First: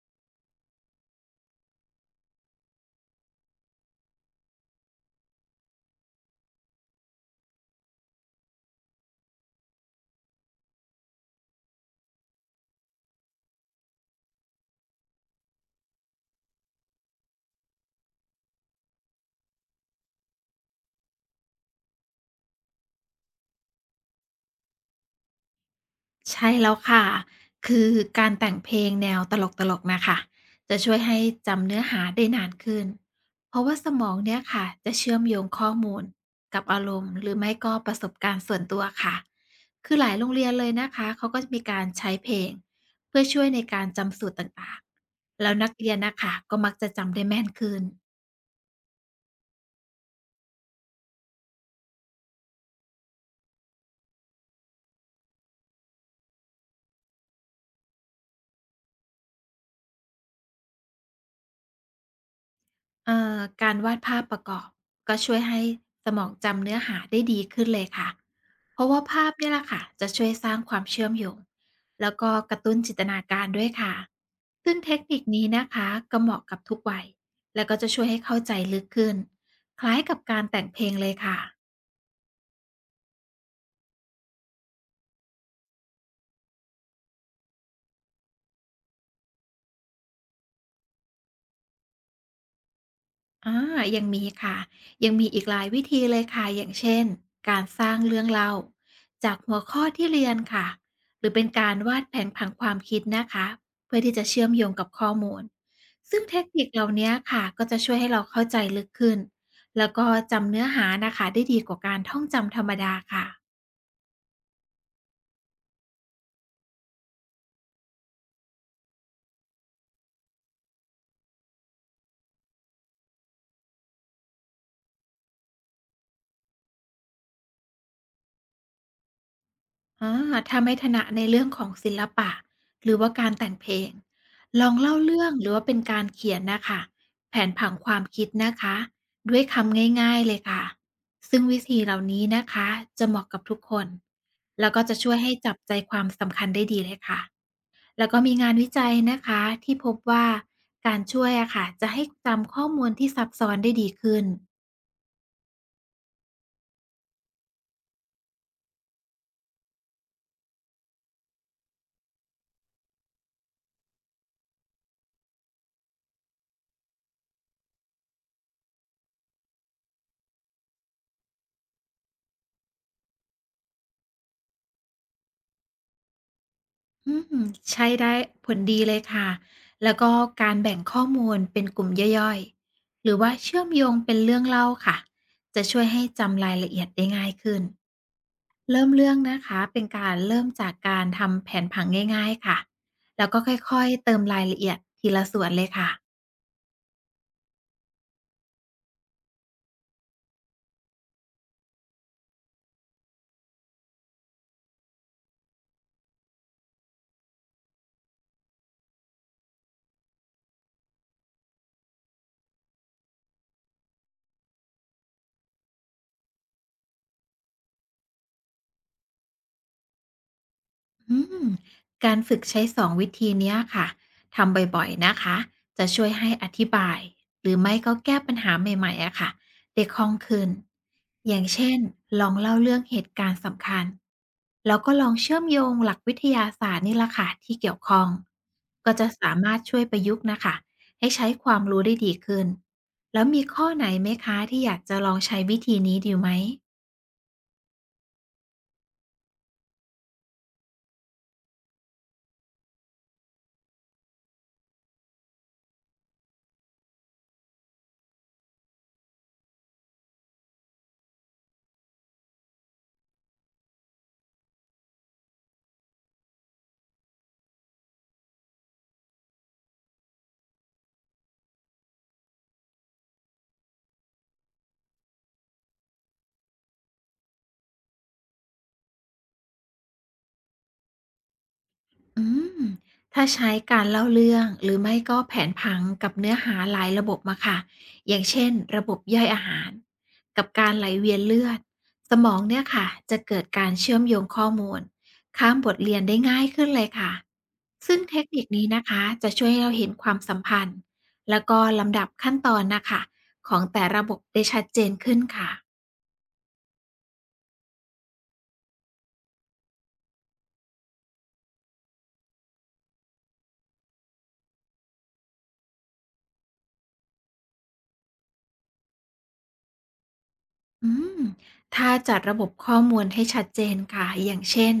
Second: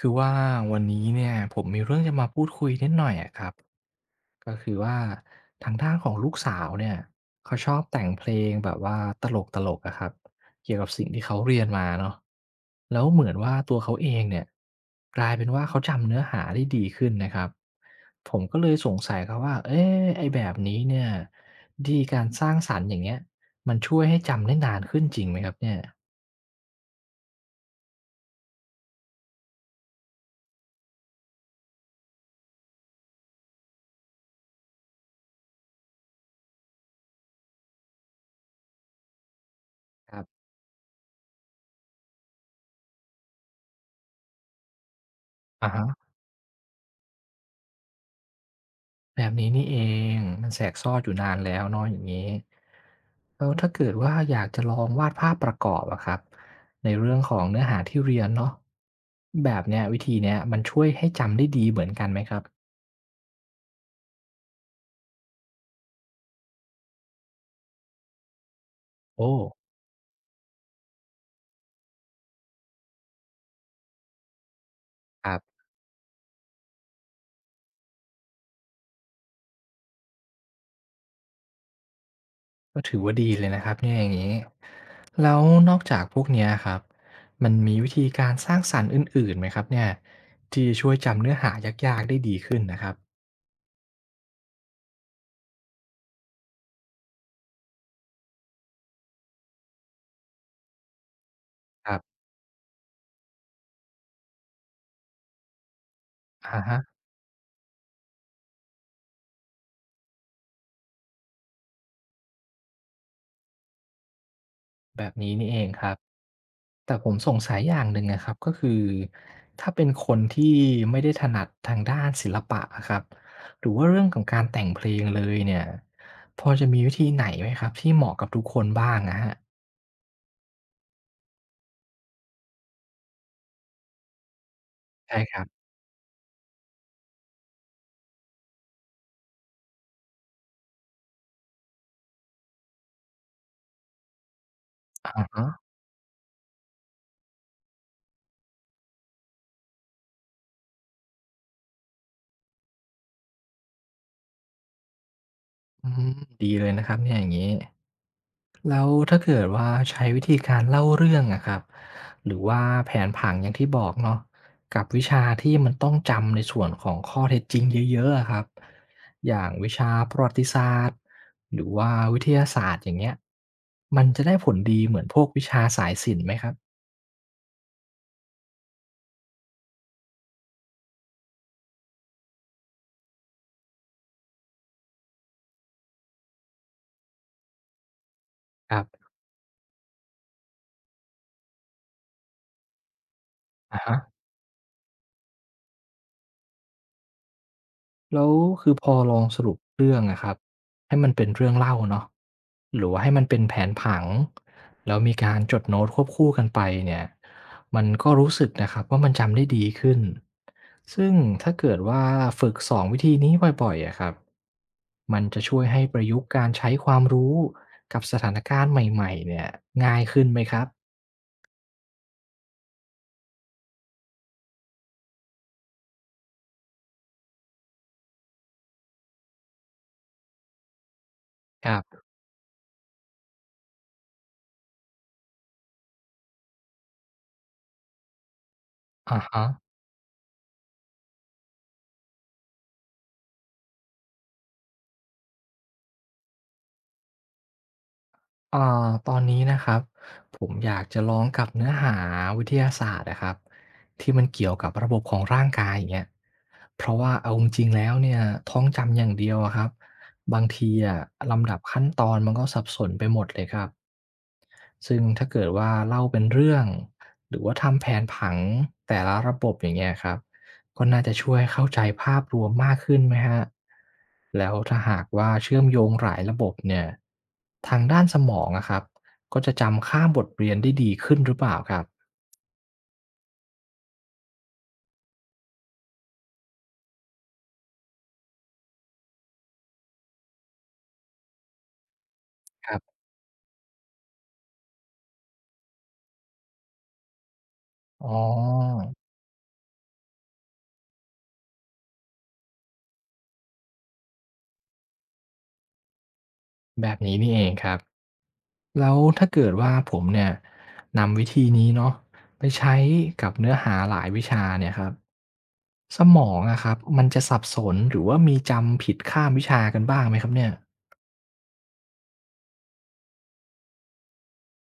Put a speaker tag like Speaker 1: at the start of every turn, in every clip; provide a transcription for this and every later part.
Speaker 1: คือว่าวันนี้เนี่ยผมมีเรื่องจะมาพูดคุยนิดหน่อยอะครับก็คือว่าทางด้านของลูกสาวเนี่ยเขาชอบแต่งเพลงแบบว่าตลกตลกอะครับเกี่ยวกับสิ่งที่เขาเรียนมาเนาะแล้วเหมือนว่าตัวเขาเองเนี่ยกลายเป็นว่าเขาจำเนื้อหาได้ดีขึ้นนะครับผมก็เลยสงสัยครับว่าเอ๊ะไอ้แบบนี้เนี่ยดีการสร้างสรรค์อย่างเงี้ยมันช่วยให้จำได้นานขึ้นจริงไหมครับเนี่ย
Speaker 2: ใช่แล้วค่ะ คือการแต่งเพลงแนวตลกๆ นะคะ จะช่วยให้จำเนื้อหาได้นานขึ้น เพราะว่าสมองเนี่ยค่ะ จะเชื่อมโยงข้อมูลกับอารมณ์หรือไม่ก็ประสบการณ์ส่วนตัวค่ะ คือหลา
Speaker 1: ค
Speaker 2: ย
Speaker 1: รั
Speaker 2: โร
Speaker 1: บ
Speaker 2: งเรียนเลยนะคะ เขาก็จะมีการใช้เพลงเพื่อช่วยในการจำสูตรต่างๆ แล้ว
Speaker 1: อะ
Speaker 2: นัก
Speaker 1: ฮะ
Speaker 2: เรียนนะคะก็มักจะจำได้แม่นขึ้น
Speaker 1: แบบนี้นี่เองมันแสกซ่อนอยู่นานแล้วเนาะอย่างงี้แล้วถ้าเกิดว่าอยากจะลองวาดภาพประกอบอะครับในเรื่องของเนื้อหาที่เรียนเนาะแบบเนี้ยวิธีเนี้ยมันช่วยให้จำได้ดีเหมือนกันไหมครับ
Speaker 2: การวาดภาพประกอบก็ช่วยให้สมองจำเนื้อหาได้ดีขึ้นเลยค่ะเพราะว่าภา
Speaker 1: โอ้
Speaker 2: พเนี่ยแหละค่ะจะช่วยสร้างความเชื่อมโยงแล้วก็กระตุ้นจินตนาการด้วยค่ะซึ่งเทคนิค
Speaker 1: ครั
Speaker 2: นี้
Speaker 1: บ
Speaker 2: นะคะก็เหมาะกับทุกวัยแล้วก็จะช่วยให้เข้าใจลึกขึ้นคล้ายกับการแต่งเพลงเลยค่ะ
Speaker 1: ก็ถือว่าดีเลยนะครับเนี่ยอย่างงี้แล้วนอกจากพวกเนี้ยครับมันมีวิธีการสร้างสรรค์อื่นๆไหมครับเนี่ยที่จะช่วยจำเนื้อหายากๆได้ดีขึ้นนะครับ
Speaker 2: อายังมีค่ะยังมีอีกหลายวิธีเลยค่ะอย่างเช่นการสร้างเรื่องเล่าจากหัวข้อที่เรียนค่ะหรือเป็นการ
Speaker 1: ครั
Speaker 2: วาดแผ
Speaker 1: บ
Speaker 2: นผังความคิดนะคะเพื่อที่จะเชื่อมโยงกับข้อมูลซึ่งเทค
Speaker 1: อะ
Speaker 2: นิค
Speaker 1: ฮะ
Speaker 2: เหล่านี้ค่ะก็จะช่วยให้เราเข้าใจลึกขึ้นแล้วก็จำเนื้อหานะคะได้ดีกว่าการท่องจำธรรมดาค่ะ
Speaker 1: แบบนี้นี่เองครับ แต่ผมสงสัยอย่างหนึ่งนะครับก็คือถ้าเป็นคนที่ไม่ได้ถนัดทางด้านศิลปะอะครับหรือว่าเรื่องของการแต่งเพลงเลยเนี่ยพอจะมีวิธีไหนไหมครับที่เหมาะกับทุกคนบ้างอะครับ
Speaker 2: อาถ้าไม่ถนัดในเรื่องของศิลปะหรือว่าการแต่งเพลงลองเล่า
Speaker 1: ใช่
Speaker 2: เรื่อ
Speaker 1: ค
Speaker 2: ง
Speaker 1: รั
Speaker 2: หรือ
Speaker 1: บ
Speaker 2: ว่าเป็นการเขียนน่ะค่ะแผนผังความคิดนะคะด้วยคำง่ายๆเลยค่ะซึ่งวิธีเหล่านี้นะคะจะเหมาะกับทุกคนแล้วก็จะช่วย
Speaker 1: อะ
Speaker 2: ให้จับ
Speaker 1: ฮะ
Speaker 2: ใจความสำคัญได้ดีเลยค่ะแล้วก็มีงานวิจัยนะคะที่พบว่าการช่วยอะค่ะจะให้จำข้อมูลที่ซับซ้อนได้ดีขึ้น
Speaker 1: อืมดีเลยนะครับเนี่ยอย่างงี้ แล้วถ้าเกิดว่าใช้วิธีการเล่าเรื่องอะครับหรือว่าแผนผังอย่างที่บอกเนาะกับวิชาที่มันต้องจำในส่วนของข้อเท็จจริงเยอะๆอะครับอย่างวิชาประวัติศาสตร์หรือว่าวิทยาศาสตร์อย่างเงี้ยมันจะได้ผลดีเหมือนพวกวิชาสายศิลป์ไหมครับ
Speaker 2: อืมใช่ได้ผลดีเลยค่ะแล้วก็การแบ่งข้อมูลเป็นกลุ่มย่อยๆหรือว่าเชื่อมโยงเป็นเรื่องเล่าค่ะจะช่วยให้จำรายละเอียดได้ง่ายขึ้น
Speaker 1: ครั
Speaker 2: เริ่
Speaker 1: บ
Speaker 2: มเรื่องนะคะ เป็นการเริ่มจากการทำแผนผังง่ายๆ ค่ะ แล้วก็ค่
Speaker 1: อะ
Speaker 2: อย
Speaker 1: ฮะ
Speaker 2: ๆ เติมรายละเอียดทีละส่วนเลยค่ะ
Speaker 1: แล้วคือพอลองสรุปเรื่องอะครับให้มันเป็นเรื่องเล่าเนาะหรือว่าให้มันเป็นแผนผังแล้วมีการจดโน้ตควบคู่กันไปเนี่ยมันก็รู้สึกนะครับว่ามันจำได้ดีขึ้นซึ่งถ้าเกิดว่าฝึก2วิธีนี้บ่อยๆอะครับมันจะช่วยให้ประยุกต์การใช้ความรู้กับสถานการณ์ใหม่ๆเนี่ยง่ายขึ้นไหมครับ
Speaker 2: อืมการฝึกใช้สองวิธีเนี้ยค่ะทำบ่อยๆนะคะจะช่วยให้อธิบายหรือไม่ก็แก้ปัญหาใหม่ๆอะค่ะได้คล่องขึ้นอย่าง
Speaker 1: ค
Speaker 2: เช่น
Speaker 1: รับ
Speaker 2: ลองเล่าเรื่องเหตุการณ์สำคัญแล้วก็ลองเชื่อมโยงหลักวิทยาศาสตร์นี่ละค่ะที่เกี่ยวข้องก็จะ
Speaker 1: อะ
Speaker 2: สา
Speaker 1: ฮะ
Speaker 2: มารถช่วยประยุกต์นะคะให้ใช้ความรู้ได้ดีขึ้นแล้วมีข้อไหนไหมคะที่อยากจะลองใช้วิธีนี้ดีไหม
Speaker 1: อ่าตอนนี้นะครับผมอยากจะลองกับเนื้อหาวิทยาศาสตร์นะครับที่มันเกี่ยวกับระบบของร่างกายอย่างเงี้ยเพราะว่าเอาจริงๆแล้วเนี่ยท้องจำอย่างเดียวอะครับบางทีอะลำดับขั้นตอนมันก็สับสนไปหมดเลยครับซึ่งถ้าเกิดว่าเล่าเป็นเรื่องหรือว่าทำแผนผังแต่ละระบบอย่างเงี้ยครับ ก็น่าจะช่วยเข้าใจภาพรวมมากขึ้นไหมฮะแล้วถ้าหากว่าเชื่อมโยงหลายระบบเนี่ยทางด้านสมองอะครับก็จะจำข้ามบทเรียนได้ดีขึ้นหรือเปล่าครับ
Speaker 2: อืมถ้าใช้การเล่าเรื่องหรือไม่ก็แผนผังกับเนื้อหาหลายระบบมาค่ะอย่างเช่นระบบย่อยอาหารกับการไหลเวียนเลือดสมองเนี่ย
Speaker 1: ครั
Speaker 2: ค่ะ
Speaker 1: บ
Speaker 2: จะเกิดการเชื่อมโยงข้อมูลข้ามบทเรียนได้ง่ายขึ้นเลยค่ะซึ่ง
Speaker 1: อ๋อ
Speaker 2: เทคนิคนี้นะคะจะช่วยให้เราเห็นความสัมพันธ์แล้วก็ลำดับขั้นตอนนะคะของแต่ระบบได้ชัดเจนขึ้นค่ะ
Speaker 1: แบบนี้นี่เองครับ แล้วถ้าเกิดว่าผมเนี่ยนำวิธีนี้เนาะไปใช้กับเนื้อหาหลายวิชาเนี่ยครับสมองอะครับมันจะสับสนหรือว่ามีจำผิดข้ามวิชากันบ้างไหมครับเนี่ย
Speaker 2: อืมถ้าจัดระบบข้อมูลให้ชัดเจนค่ะอย่างเช่น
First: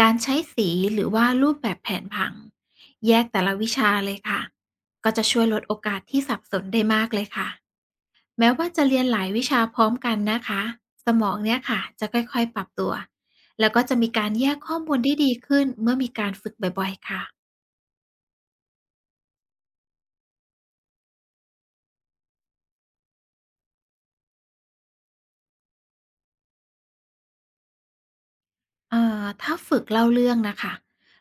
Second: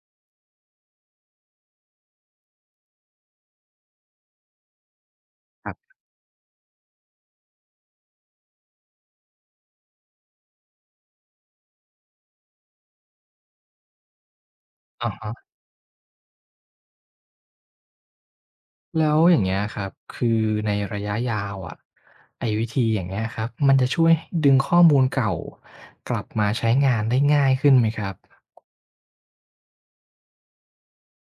Speaker 2: การใช้สีหรือว่ารูปแบบแผนผังแยกแต่ละวิชาเลยค่ะก็จะช่วยลด
Speaker 1: ค
Speaker 2: โอ
Speaker 1: รับ
Speaker 2: กาสที่สับสนได้มากเลยค่ะแม้ว่าจะเรียนหลายวิชาพร้อมกันนะคะสมองเนี่ยค่ะจะค่อยๆปรับตัวแล้วก็จะมีการแยกข้อมูล
Speaker 1: อะ
Speaker 2: ได้ดี
Speaker 1: ฮะ
Speaker 2: ขึ้นเมื่อมีการฝึกบ่อยๆค่ะ
Speaker 1: แล้วอย่างเงี้ยครับคือในระยะยาวอ่ะไอ้วิธีอย่างเงี้ยครับมันจะช่วยดึงข้อมูลเก่ากลับมาใช้งานได้ง่ายขึ้นไหมครับ
Speaker 2: อ่าถ้าฝึกเล่าเรื่องนะคะ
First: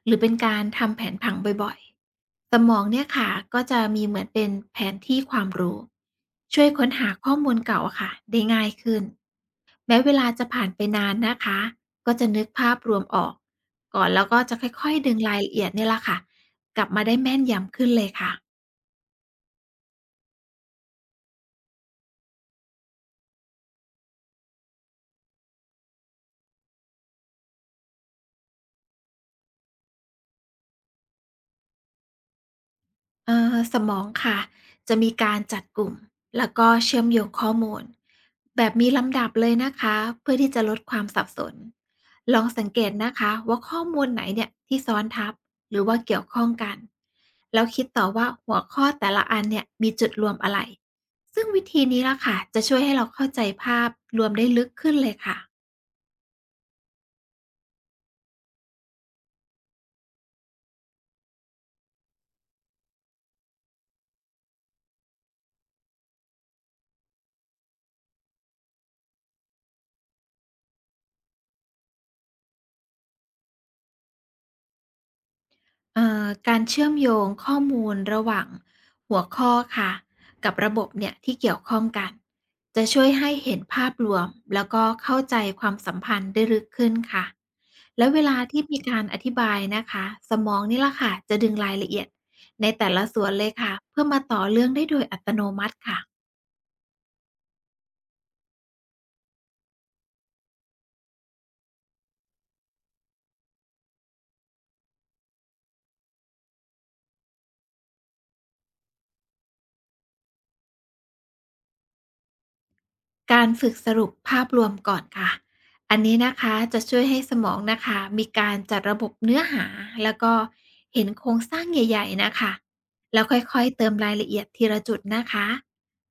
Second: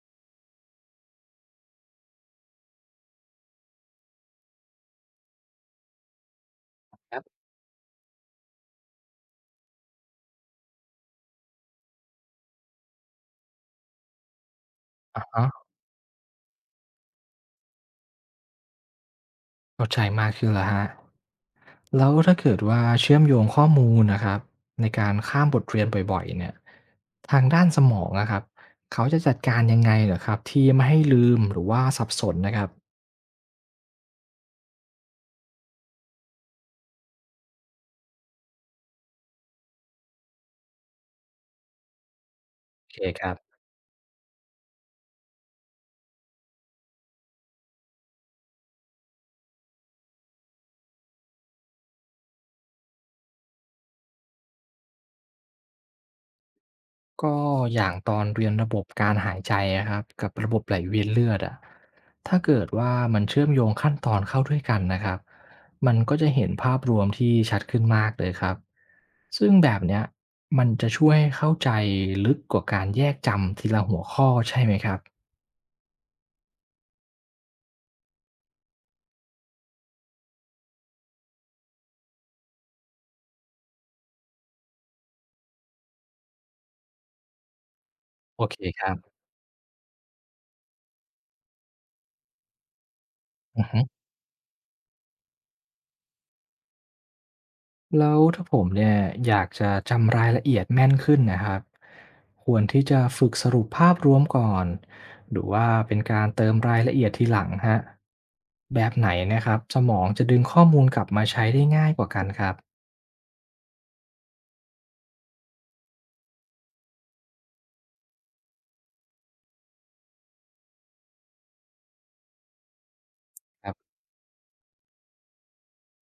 Speaker 2: หรือเป็นการทำแผนผังบ่อยๆสมองเนี่ยค่ะก็จะมีเหมือนเป็นแผนที่ความรู้ช่วยค้นหาข้อมูลเก่าอะค่ะได้ง่ายขึ้นแม้เวลาจะผ่านไปนานนะคะก็จะนึกภาพรวมออกก่อนแล้วก็จะค่อยๆดึง
Speaker 1: อะ
Speaker 2: ราย
Speaker 1: ฮะ
Speaker 2: ละเอียดเนี่ยละค่ะกลับมาได้แม่นยำขึ้นเลยค่ะ
Speaker 1: เข้าใจมากขึ้นแล้วครับแล้วถ้าเกิดว่าเชื่อมโยงข้อมูลนะครับในการข้ามบทเรียนบ่อยๆเนี่ยทางด้านสมองอะครับเขาจะจัดการยังไงเหรอครับที่ไม่ให้ลืมหรือว่าสับสนนะครับ
Speaker 2: สมองค่ะจะมีการจัดกลุ่มแล้วก็เชื่อมโยงข้อมูลแบบมีลำดับเลยนะคะเพื่อที่จะลดความสับสนลองสังเก
Speaker 1: โอ
Speaker 2: ต
Speaker 1: เค
Speaker 2: นะ
Speaker 1: ครั
Speaker 2: คะ
Speaker 1: บ
Speaker 2: ว่าข้อมูลไหนเนี่ยที่ซ้อนทับหรือว่าเกี่ยวข้องกันแล้วคิดต่อว่าหัวข้อแต่ละอันเนี่ยมีจุดรวมอะไรซึ่งวิธีนี้ละค่ะจะช่วยให้เราเข้าใจภาพรวมได้ลึกขึ้นเลยค่ะ
Speaker 1: ก็อย่างตอนเรียนระบบการหายใจอะครับกับระบบไหลเวียนเลือดอะถ้าเกิดว่ามันเชื่อมโยงขั้นตอนเข้าด้วยกันนะครับมันก็จะเห็นภาพรวมที่ชัดขึ้นมากเลยครับซึ่งแบบเนี้ยมันจะช่วยเข้าใจลึกกว่าการแยกจำทีละหัวข้อใช่ไหมครับ
Speaker 2: การเชื่อมโยงข้อมูลระหว่างหัวข้อค่ะกับระบบเนี่ยที่เกี่ยวข้องกันจะช่วยให้เห็นภาพรวมแล้วก็เข้าใจความสัมพันธ์ได้ลึกขึ้นค่ะแล้วเวลา
Speaker 1: โอเค
Speaker 2: ที่มี
Speaker 1: ครั
Speaker 2: การอ
Speaker 1: บ
Speaker 2: ธิบายนะคะสมองนี่ละค่ะจะดึงรายละเอียดในแต่ละส่วนเลยค่ะเพื่อมาต่อเรื่องได้โดยอัตโนมัติค่ะ
Speaker 1: แล้วถ้าผมเนี่ยอยากจะจำรายละเอียดแม่นขึ้นนะครับควรที่จะฝึกสรุปภาพรวมก่อนหรือว่าเป็นการเติมรายละเอียดทีหลังฮะแบบไหนนะครับสมองจะดึงข้อมูลกลับมาใช้ได้ง่ายกว่ากันครับ
Speaker 2: การฝึกสรุปภาพรวมก่อนค่ะ อันนี้นะคะจะช่วยให้สมองนะคะมีการจัดระบบเนื้อหาแล้วก็เห็นโครงสร้างใหญ่ๆนะคะแล้วค่อ
Speaker 1: ค
Speaker 2: ย
Speaker 1: รั
Speaker 2: ๆเติม
Speaker 1: บ
Speaker 2: รายละเอียดทีละจุดนะคะ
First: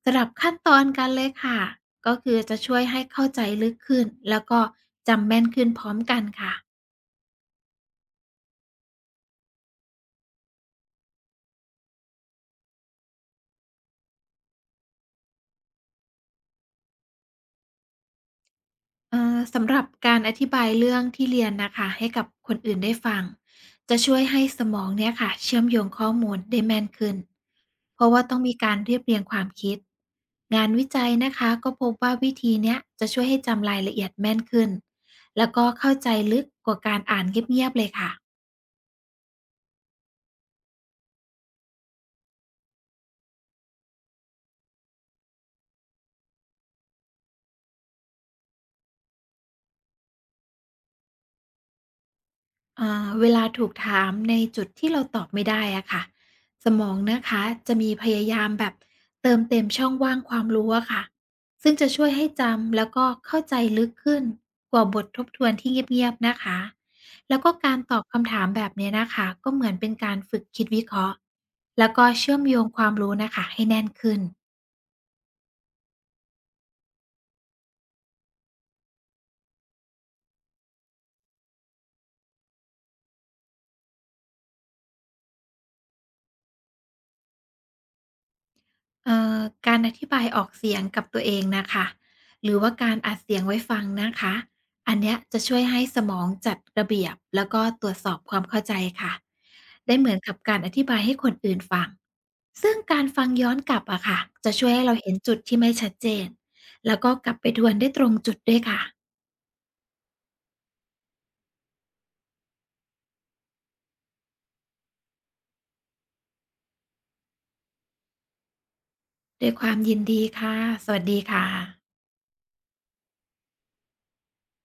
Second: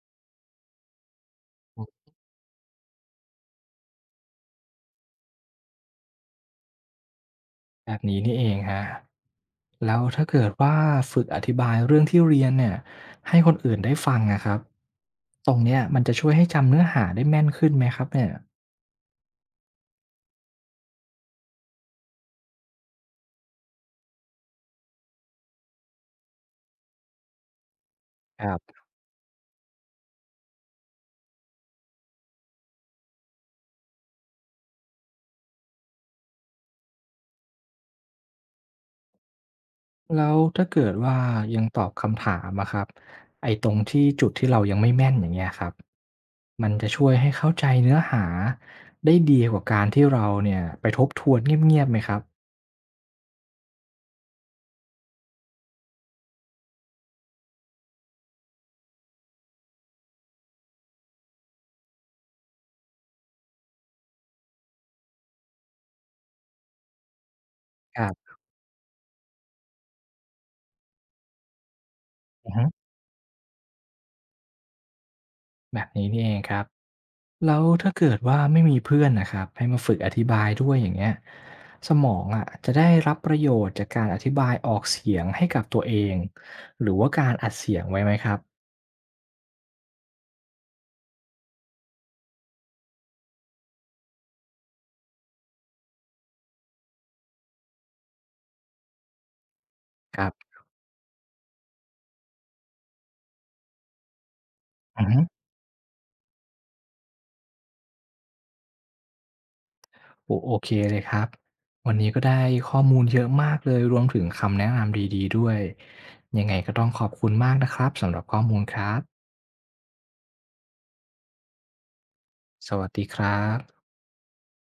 Speaker 2: สลับขั้นตอนกันเลยค่ะก็คือจะช่วยให้เข้าใจลึกขึ้นแล้วก็จำแม่นขึ้นพร้อมกันค่ะ
Speaker 1: แบบนี้นี่เองฮะแล้วถ้าเกิดว่าฝึกอธิบายเรื่องที่เรียนเนี่ยให้คนอื่นได้ฟังนะครับตรงเนี้ยมันจะช่วยให้จำเนื้อหาได้แม่นขึ้นไหมครับเนี่ย
Speaker 2: อ่าสำหรับการอธิบายเรื่องที่เรียนนะคะให้กับคนอื่นได้ฟังจะช่วยให้สมองเนี่ยค่ะเชื่อมโยงข้อมูลได้แม่นขึ้นเพราะว่าต้องมีการเรียบเรียงความคิดงานวิจัยนะคะก็พบว่าวิธีเนี้ยจะช่วยให้จำรายละเอียดแม่นขึ้นแล้วก็เข้าใจลึกกว่าการอ่านเงียบๆเลยค่ะ
Speaker 1: แล้วถ้าเกิดว่ายังตอบคำถามอะครับไอ้ตรงที่จุดที่เรายังไม่แม่นอย่างเงี้ยครับมันจะช่วยให้เข้าใจเนื้อหาได้ดีกว่าการที่เราเนี่ยไปทบทวนเงียบๆไหมครับ
Speaker 2: อ่าเวลาถูกถามในจุดที่เราตอบไม่ได้อะค่ะสมองนะคะจะมีพยายามแบบเติมเต็มช่องว่างความรู้อะค่ะซึ่งจะช่วยให้จำแล้วก็เข้าใจลึกขึ้นกว่าบททบทวนที่เงียบๆนะคะแล้วก็การต
Speaker 1: ค
Speaker 2: อบคำ
Speaker 1: รับ
Speaker 2: ถามแบบเนี้ยนะคะก็เหมือนเป็นการฝึกคิดวิเคราะห์แล้วก็เชื่อม
Speaker 1: อือ
Speaker 2: โย
Speaker 1: ฮึ
Speaker 2: งความรู้นะคะให้แน่นขึ้น
Speaker 1: แบบนี้นี่เองครับแล้วถ้าเกิดว่าไม่มีเพื่อนนะครับให้มาฝึกอธิบายด้วยอย่างเงี้ยสมองอะจะได้รับประโยชน์จากการอธิบายออกเสียงให้กับตัวเองหรือว่าการอัดเสียงไว้ไหมครับ
Speaker 2: เอ่อการอธิบายออกเสียงกับตัวเองน่ะค่ะหรือว่าการอัดเสียงไว้ฟังนะคะอันเนี้ยจะช่วยให้สมองจัดระเบียบแล้วก็ตรวจสอบความเข้าใจค่ะได้เหมือ
Speaker 1: ค
Speaker 2: น
Speaker 1: รับ
Speaker 2: กับการอธิบายให้คนอื่นฟังซึ่งการฟังย้อนกลับอะค่ะจะช่วยให้เราเห็นจุดที่ไม่ชัดเจนแล้วก็กลับไปทวนได้ตรงจุดด้วยค่ะ
Speaker 1: โอ้โอเคเลยครับวันนี้ก็ได้ข้อมูลเยอะมากเลยรวมถึงคำแนะนำดีๆด้วยยังไงก็ต้องขอบคุณมากนะครับสำหรับข้อมูลครับ
Speaker 2: ด้วยความยินดีค่ะสวัสดีค่ะ
Speaker 1: สวัสดีครับ